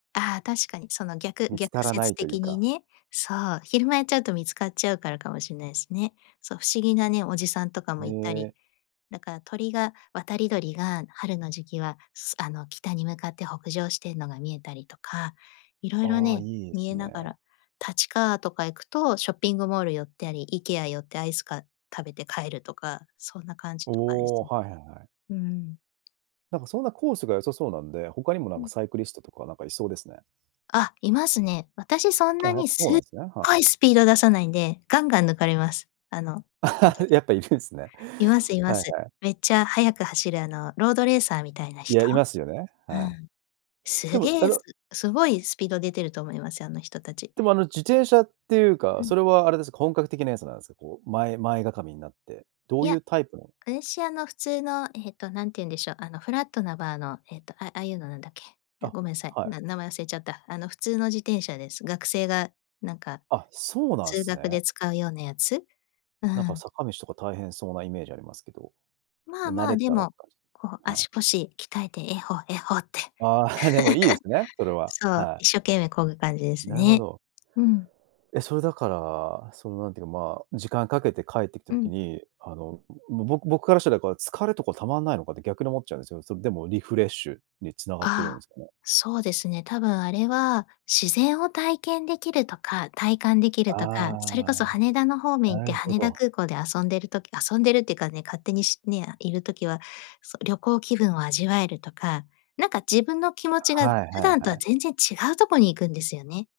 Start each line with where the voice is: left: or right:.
left: ああ、確かに。その逆
right: 見つか
left: 逆
right: らな
left: 説
right: いという
left: 的に
right: か。
left: ね。そう、昼間やっちゃうと、見つかっちゃうからかもしんないすね。そう、不思議なね、おじさんとかもいたり。
right: ね。
left: だから鳥が渡り鳥が、春の時期はすあの、北に向かって北上してんのが見えたりとか。色々
right: ああ、
left: ね、
right: いいで
left: 見
right: す
left: えなが
right: ね。
left: ら立川とか行くと、ショッピングモール寄ったり、IKEA 寄ってアイスか食べて帰るとか。そんな感じとかです
right: おお、
left: ね。
right: はいはいはい。
left: うん。
right: なんかそんなコースが、良さそうなんで、他にもな
left: う
right: んか、
left: ん。
right: サイクリストとか、なんかいそうですね。
left: あ、いますね。私そん
right: あ、
left: な
right: やっ
left: に、
right: ぱそう
left: す
right: な
left: っ
right: んすね、はい。
left: ごいスピード出さないんで、ガンガン抜かれます。あの、ほんと に。
right: やっぱいるんすね。
left: いますい
right: は
left: ま
right: いは
left: す。
right: い。
left: めっちゃ速く走る、あのロードレーサーみたいな
right: いや、
left: 人？
right: いますよね、
left: う
right: は
left: ん。
right: い。
left: す
right: でも、
left: げ
right: あ
left: えす
right: の
left: すごいスピード出てると思いますよ、あの人たち。
right: でも、あの自転車っていうか、
left: うん。
right: それはあれですか、本格的なやつなんすか、こう、前前がかみになって、ど
left: い
right: うい
left: や、
right: うタイプの。
left: 私、あの普通の、ええと何て言うんでしょう、あのフラットなバーの、えっと、あ、ああいうのなんだっけ。あ、
right: あ、
left: ごめんさい、
right: はい。
left: な名前忘れちゃった。あの普通の自転車です。学生がなんか、
right: あ、そうなん
left: 通
right: す
left: 学で
right: ね。
left: 使うようなやつ、う
right: なんか
left: ん。
right: 坂道とか、大変そうなイメージありますけど。
left: まあ
right: もう慣
left: まあ、
right: れ
left: で
right: たらって
left: も、
right: 感じ
left: こう
right: はい。
left: 足腰鍛えて、えっほ、えっほって。
right: ああ、でもいいですね、それ は。
left: そう、
right: はい。
left: 一生懸命こぐ感じです
right: なるほ
left: ね。
right: ど。
left: うん。
right: え、それだから、そのなんていうか、まあ、時間かけて帰ってきた
left: う
right: 時
left: ん。
right: に、あの僕僕からしたら、こう疲れとかたまんないのかって、逆に思っちゃうんすよ。それでもリフレッシュに、繋がってる
left: ああ。
right: んすかね。
left: そうですね、多分あれは、自然を体験できるとか、体感できるとか。それこそ
right: ああ、
left: 羽田の方面行っ
right: な
left: て、
right: るほ
left: 羽田
right: ど。
left: 空港で遊んでる時遊んでるってかね、勝手にしねあ、いる時は、そ、旅行気分を味わえるとか、なんか自分の気持ちが、
right: はい
left: 普
right: はい、
left: 段
right: は
left: とは
right: い。
left: 全然違うとこに行くんですよね。